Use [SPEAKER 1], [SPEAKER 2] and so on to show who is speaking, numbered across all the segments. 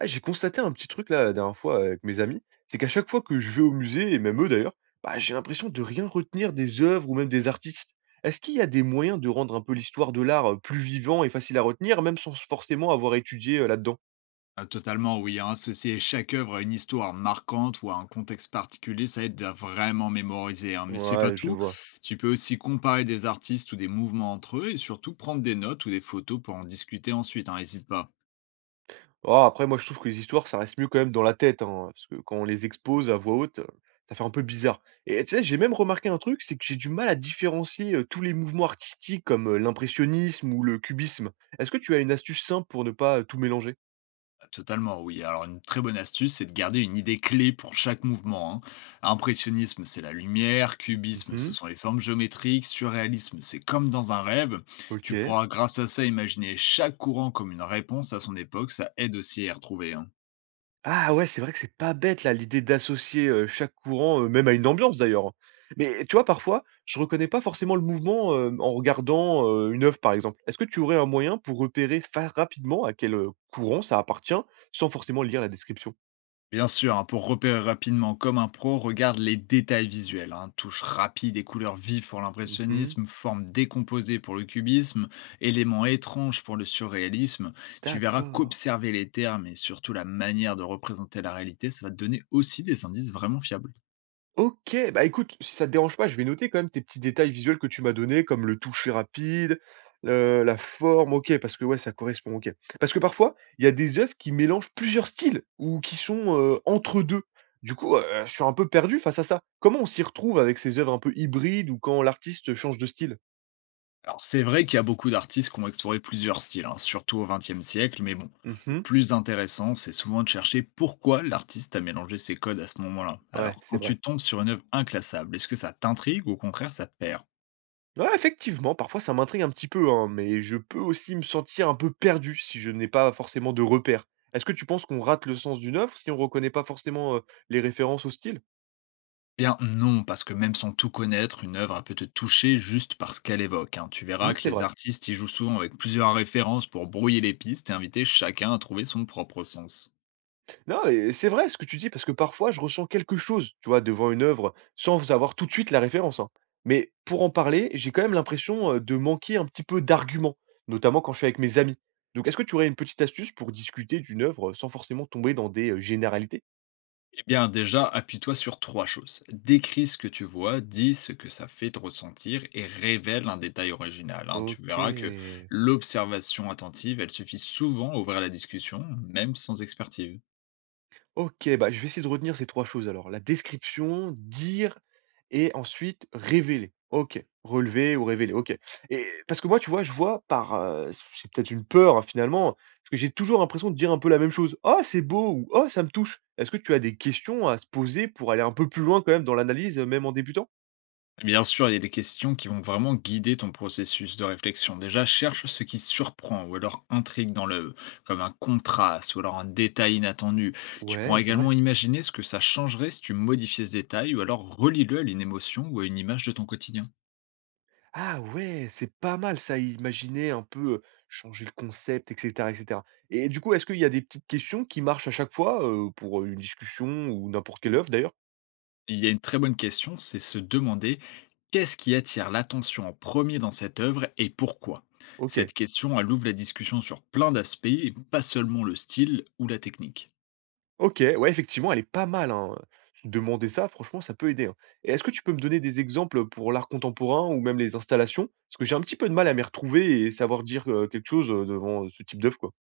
[SPEAKER 1] Ah, j'ai constaté un petit truc là, la dernière fois avec mes amis, c'est qu'à chaque fois que je vais au musée, et même eux d'ailleurs, bah, j'ai l'impression de rien retenir des œuvres ou même des artistes. Est-ce qu'il y a des moyens de rendre un peu l'histoire de l'art plus vivant et facile à retenir, même sans forcément avoir étudié là-dedans.
[SPEAKER 2] Ah, totalement, oui. Hein. Associer chaque œuvre à une histoire marquante ou à un contexte particulier, ça aide à vraiment mémoriser. Hein. Mais c'est pas
[SPEAKER 1] Ouais, je
[SPEAKER 2] tout.
[SPEAKER 1] vois.
[SPEAKER 2] Tu peux aussi comparer des artistes ou des mouvements entre eux et surtout prendre des notes ou des photos pour en discuter ensuite. Hein, n'hésite pas.
[SPEAKER 1] Oh, après, moi je trouve que les histoires, ça reste mieux quand même dans la tête, hein, parce que quand on les expose à voix haute, ça fait un peu bizarre. Et tu sais, j'ai même remarqué un truc, c'est que j'ai du mal à différencier tous les mouvements artistiques comme l'impressionnisme ou le cubisme. Est-ce que tu as une astuce simple pour ne pas tout mélanger?
[SPEAKER 2] Ah, totalement, oui. Alors, une très bonne astuce, c'est de garder une idée clé pour chaque mouvement. Hein. Impressionnisme, c'est la lumière. Cubisme, ce
[SPEAKER 1] Mmh.
[SPEAKER 2] sont les formes géométriques. Surréalisme, c'est comme dans un rêve. Tu
[SPEAKER 1] OK.
[SPEAKER 2] pourras, grâce à ça, imaginer chaque courant comme une réponse à son époque. Ça aide aussi à y retrouver. Hein.
[SPEAKER 1] Ah ouais, c'est vrai que c'est pas bête là, l'idée d'associer, chaque courant, même à une ambiance d'ailleurs, hein. Mais tu vois, parfois, je reconnais pas forcément le mouvement, en regardant, une œuvre par exemple. Est-ce que tu aurais un moyen pour repérer fa rapidement à quel, courant ça appartient, sans forcément lire la description?
[SPEAKER 2] Bien sûr, hein, pour repérer rapidement comme un pro, regarde les détails visuels. Hein, touches rapides et couleurs vives pour
[SPEAKER 1] Mmh.
[SPEAKER 2] l'impressionnisme, formes décomposées pour le cubisme, éléments étranges pour le surréalisme. Tu verras
[SPEAKER 1] D'accord.
[SPEAKER 2] qu'observer les termes et surtout la manière de représenter la réalité, ça va te donner aussi des indices vraiment fiables.
[SPEAKER 1] OK, bah, écoute, si ça te dérange pas, je vais noter quand même tes petits détails visuels que tu m'as donnés, comme le toucher rapide, le la forme, OK, parce que ouais, ça correspond, OK. Parce que parfois, il y a des œuvres qui mélangent plusieurs styles ou qui sont, entre 2. Du coup, je suis un peu perdu face à ça. Comment on s'y retrouve avec ces œuvres un peu hybrides ou quand l'artiste change de style?
[SPEAKER 2] Alors, c'est vrai qu'il y a beaucoup d'artistes qui ont exploré plusieurs styles, hein, surtout au XXe siècle, mais bon, le
[SPEAKER 1] Mmh.
[SPEAKER 2] plus intéressant, c'est souvent de chercher pourquoi l'artiste a mélangé ses codes à ce moment-là.
[SPEAKER 1] Ouais,
[SPEAKER 2] Alors,
[SPEAKER 1] c'est
[SPEAKER 2] quand
[SPEAKER 1] vrai.
[SPEAKER 2] tu tombes sur une œuvre inclassable, est-ce que ça t'intrigue ou au contraire ça te perd?
[SPEAKER 1] Ouais, effectivement, parfois ça m'intrigue un petit peu, hein, mais je peux aussi me sentir un peu perdu si je n'ai pas forcément de repères. Est-ce que tu penses qu'on rate le sens d'une œuvre si on ne reconnaît pas forcément les références au style?
[SPEAKER 2] Bien non, parce que même sans tout connaître, une œuvre elle peut te toucher juste parce qu'elle évoque. Hein. Tu verras
[SPEAKER 1] Hmm,
[SPEAKER 2] que
[SPEAKER 1] c'est
[SPEAKER 2] les
[SPEAKER 1] vrai.
[SPEAKER 2] artistes y jouent souvent avec plusieurs références pour brouiller les pistes et inviter chacun à trouver son propre sens.
[SPEAKER 1] Non, et c'est vrai ce que tu dis, parce que parfois je ressens quelque chose, tu vois, devant une œuvre, sans avoir tout de suite la référence, hein. Mais pour en parler, j'ai quand même l'impression de manquer un petit peu d'arguments, notamment quand je suis avec mes amis. Donc est-ce que tu aurais une petite astuce pour discuter d'une œuvre sans forcément tomber dans des généralités?
[SPEAKER 2] Eh bien, déjà, appuie-toi sur trois choses. Décris ce que tu vois, dis ce que ça fait te ressentir et révèle un détail original. Hein. Tu
[SPEAKER 1] Ok.
[SPEAKER 2] verras que l'observation attentive, elle suffit souvent à ouvrir la discussion, même sans expertise.
[SPEAKER 1] OK, bah, je vais essayer de retenir ces 3 choses alors. La description, dire et ensuite révéler. OK, relever ou révéler, OK. Et parce que moi, tu vois, je vois par, c'est peut-être une peur, hein, finalement, parce que j'ai toujours l'impression de dire un peu la même chose: «Oh, c'est beau» ou «Oh, ça me touche». Est-ce que tu as des questions à se poser pour aller un peu plus loin quand même dans l'analyse, même en débutant?
[SPEAKER 2] Bien sûr, il y a des questions qui vont vraiment guider ton processus de réflexion. Déjà, cherche ce qui surprend ou alors intrigue dans l'œuvre, comme un contraste ou alors un détail inattendu. Tu
[SPEAKER 1] Ouais,
[SPEAKER 2] pourras
[SPEAKER 1] c'est vrai.
[SPEAKER 2] également imaginer ce que ça changerait si tu modifiais ce détail ou alors relie-le à une émotion ou à une image de ton quotidien.
[SPEAKER 1] Ah ouais, c'est pas mal ça, imaginer un peu, changer le concept et cetera et cetera et du coup, est-ce qu'il y a des petites questions qui marchent à chaque fois, pour, une discussion ou n'importe quelle œuvre d'ailleurs?
[SPEAKER 2] Il y a une très bonne question, c'est se demander qu'est-ce qui attire l'attention en premier dans cette œuvre et pourquoi.
[SPEAKER 1] OK.
[SPEAKER 2] Cette question, elle ouvre la discussion sur plein d'aspects et pas seulement le style ou la technique.
[SPEAKER 1] OK, ouais, effectivement, elle est pas mal, hein, se demander ça, franchement, ça peut aider, hein, et est-ce que tu peux me donner des exemples, pour l'art contemporain ou même les installations? Parce que j'ai un petit peu de mal à m'y retrouver et savoir dire, quelque chose, devant, ce type d'œuvre, quoi.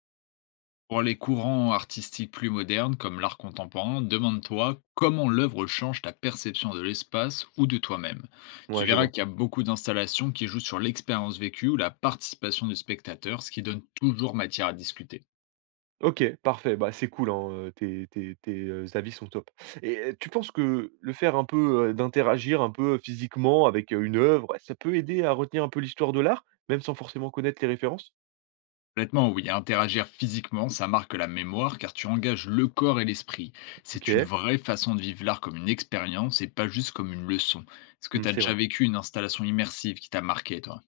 [SPEAKER 2] Pour les courants artistiques plus modernes, comme l'art contemporain, demande-toi comment l'œuvre change ta perception de l'espace ou de toi-même. Tu
[SPEAKER 1] Ouais, je
[SPEAKER 2] verras
[SPEAKER 1] vois.
[SPEAKER 2] qu'il y a beaucoup d'installations qui jouent sur l'expérience vécue ou la participation du spectateur, ce qui donne toujours matière à discuter.
[SPEAKER 1] OK, parfait. Bah, c'est cool, hein, tes, avis sont top et tu penses que le faire un peu, d'interagir un peu physiquement avec, une œuvre, ça peut aider à retenir un peu l'histoire de l'art, même sans forcément connaître les références?
[SPEAKER 2] Complètement, oui. Interagir physiquement, ça marque la mémoire car tu engages le corps et l'esprit. C'est une
[SPEAKER 1] OK,
[SPEAKER 2] vraie façon de vivre l'art comme une expérience et pas juste comme une leçon. Est-ce que
[SPEAKER 1] mmh,
[SPEAKER 2] tu as
[SPEAKER 1] c'est
[SPEAKER 2] déjà
[SPEAKER 1] vrai.
[SPEAKER 2] vécu une installation immersive qui t'a marqué, toi?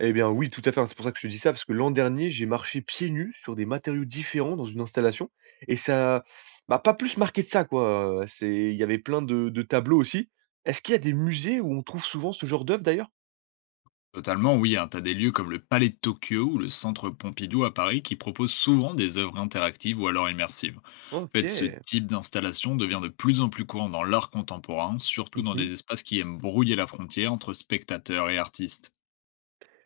[SPEAKER 1] Eh bien, oui, tout à fait, hein, c'est pour ça que je te dis ça, parce que l'an dernier, j'ai marché pieds nus sur des matériaux différents dans une installation et ça m'a pas plus marqué de ça, quoi, c'est il y avait plein de tableaux aussi. Est-ce qu'il y a des musées où on trouve souvent ce genre d'œuvre d'ailleurs?
[SPEAKER 2] Totalement, oui. Hein. Tu as des lieux comme le Palais de Tokyo ou le Centre Pompidou à Paris qui proposent souvent des œuvres interactives ou alors immersives. En fait, ce
[SPEAKER 1] OK.
[SPEAKER 2] type d'installation devient de plus en plus courant dans l'art contemporain, surtout dans
[SPEAKER 1] Mmh.
[SPEAKER 2] des espaces qui aiment brouiller la frontière entre spectateurs et artistes.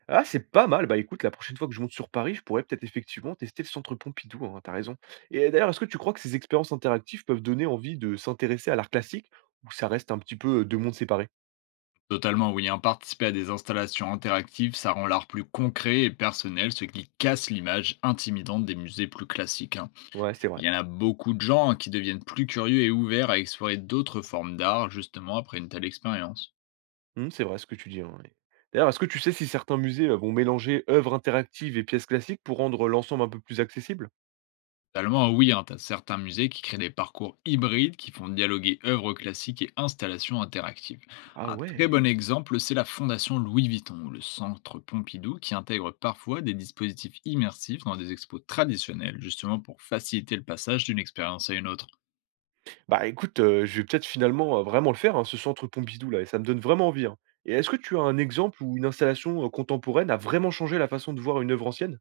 [SPEAKER 1] Ah, c'est pas mal. Bah, écoute, la prochaine fois que je monte sur Paris, je pourrais peut-être effectivement tester le centre Pompidou, hein, t'as raison. Et d'ailleurs, est-ce que tu crois que ces expériences interactives peuvent donner envie de s'intéresser à l'art classique ou ça reste un petit peu deux mondes séparés?
[SPEAKER 2] Totalement, oui. Hein, participer à des installations interactives, ça rend l'art plus concret et personnel, ce qui casse l'image intimidante des musées plus classiques. Hein.
[SPEAKER 1] Ouais, c'est
[SPEAKER 2] Il
[SPEAKER 1] vrai.
[SPEAKER 2] y en a beaucoup de gens, hein, qui deviennent plus curieux et ouverts à explorer d'autres formes d'art, justement, après une telle expérience.
[SPEAKER 1] C'est vrai ce que tu dis, hein, ouais. D'ailleurs, est-ce que tu sais si certains musées vont mélanger œuvres interactives et pièces classiques pour rendre l'ensemble un peu plus accessible?
[SPEAKER 2] Totalement, oui, hein, t'as certains musées qui créent des parcours hybrides qui font dialoguer œuvres classiques et installations interactives.
[SPEAKER 1] Ah
[SPEAKER 2] Un très bon
[SPEAKER 1] ouais.
[SPEAKER 2] exemple, c'est la Fondation Louis Vuitton ou le Centre Pompidou qui intègre parfois des dispositifs immersifs dans des expos traditionnelles, justement pour faciliter le passage d'une expérience à une autre.
[SPEAKER 1] Bah écoute, je vais peut-être finalement vraiment le faire, hein, ce centre Pompidou là, et ça me donne vraiment envie, hein. Et est-ce que tu as un exemple où une installation contemporaine a vraiment changé la façon de voir une œuvre ancienne?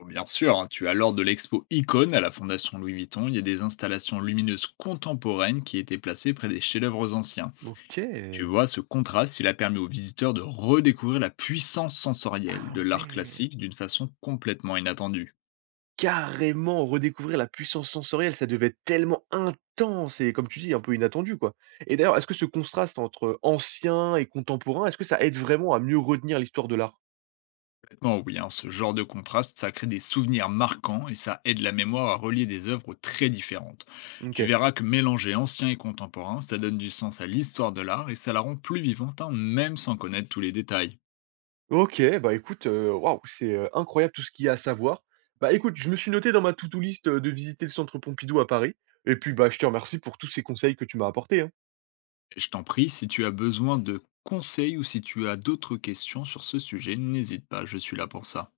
[SPEAKER 2] Bon, bien sûr, hein, tu as lors de l'expo Icône à la Fondation Louis Vuitton, il y a des installations lumineuses contemporaines qui étaient placées près des chefs-d'œuvre anciens.
[SPEAKER 1] OK.
[SPEAKER 2] Tu vois, ce contraste, il a permis aux visiteurs de redécouvrir la puissance sensorielle
[SPEAKER 1] Ah
[SPEAKER 2] de l'art
[SPEAKER 1] ouais!
[SPEAKER 2] classique d'une façon complètement inattendue.
[SPEAKER 1] Carrément redécouvrir la puissance sensorielle, ça devait être tellement intense et comme tu dis, un peu inattendu, quoi. Et d'ailleurs, est-ce que ce contraste entre ancien et contemporain, est-ce que ça aide vraiment à mieux retenir l'histoire de l'art?
[SPEAKER 2] Complètement oui, hein, ce genre de contraste, ça crée des souvenirs marquants et ça aide la mémoire à relier des œuvres très différentes. Tu
[SPEAKER 1] OK.
[SPEAKER 2] verras que mélanger ancien et contemporain, ça donne du sens à l'histoire de l'art et ça la rend plus vivante, hein, même sans connaître tous les détails.
[SPEAKER 1] OK, bah, écoute, waouh, c'est, incroyable tout ce qu'il y a à savoir. Bah, écoute, je me suis noté dans ma to do list, de visiter le Centre Pompidou à Paris et puis, bah, je te remercie pour tous ces conseils que tu m'as apportés, hein.
[SPEAKER 2] Et je t'en prie, si tu as besoin de conseils ou si tu as d'autres questions sur ce sujet, n'hésite pas, je suis là pour ça.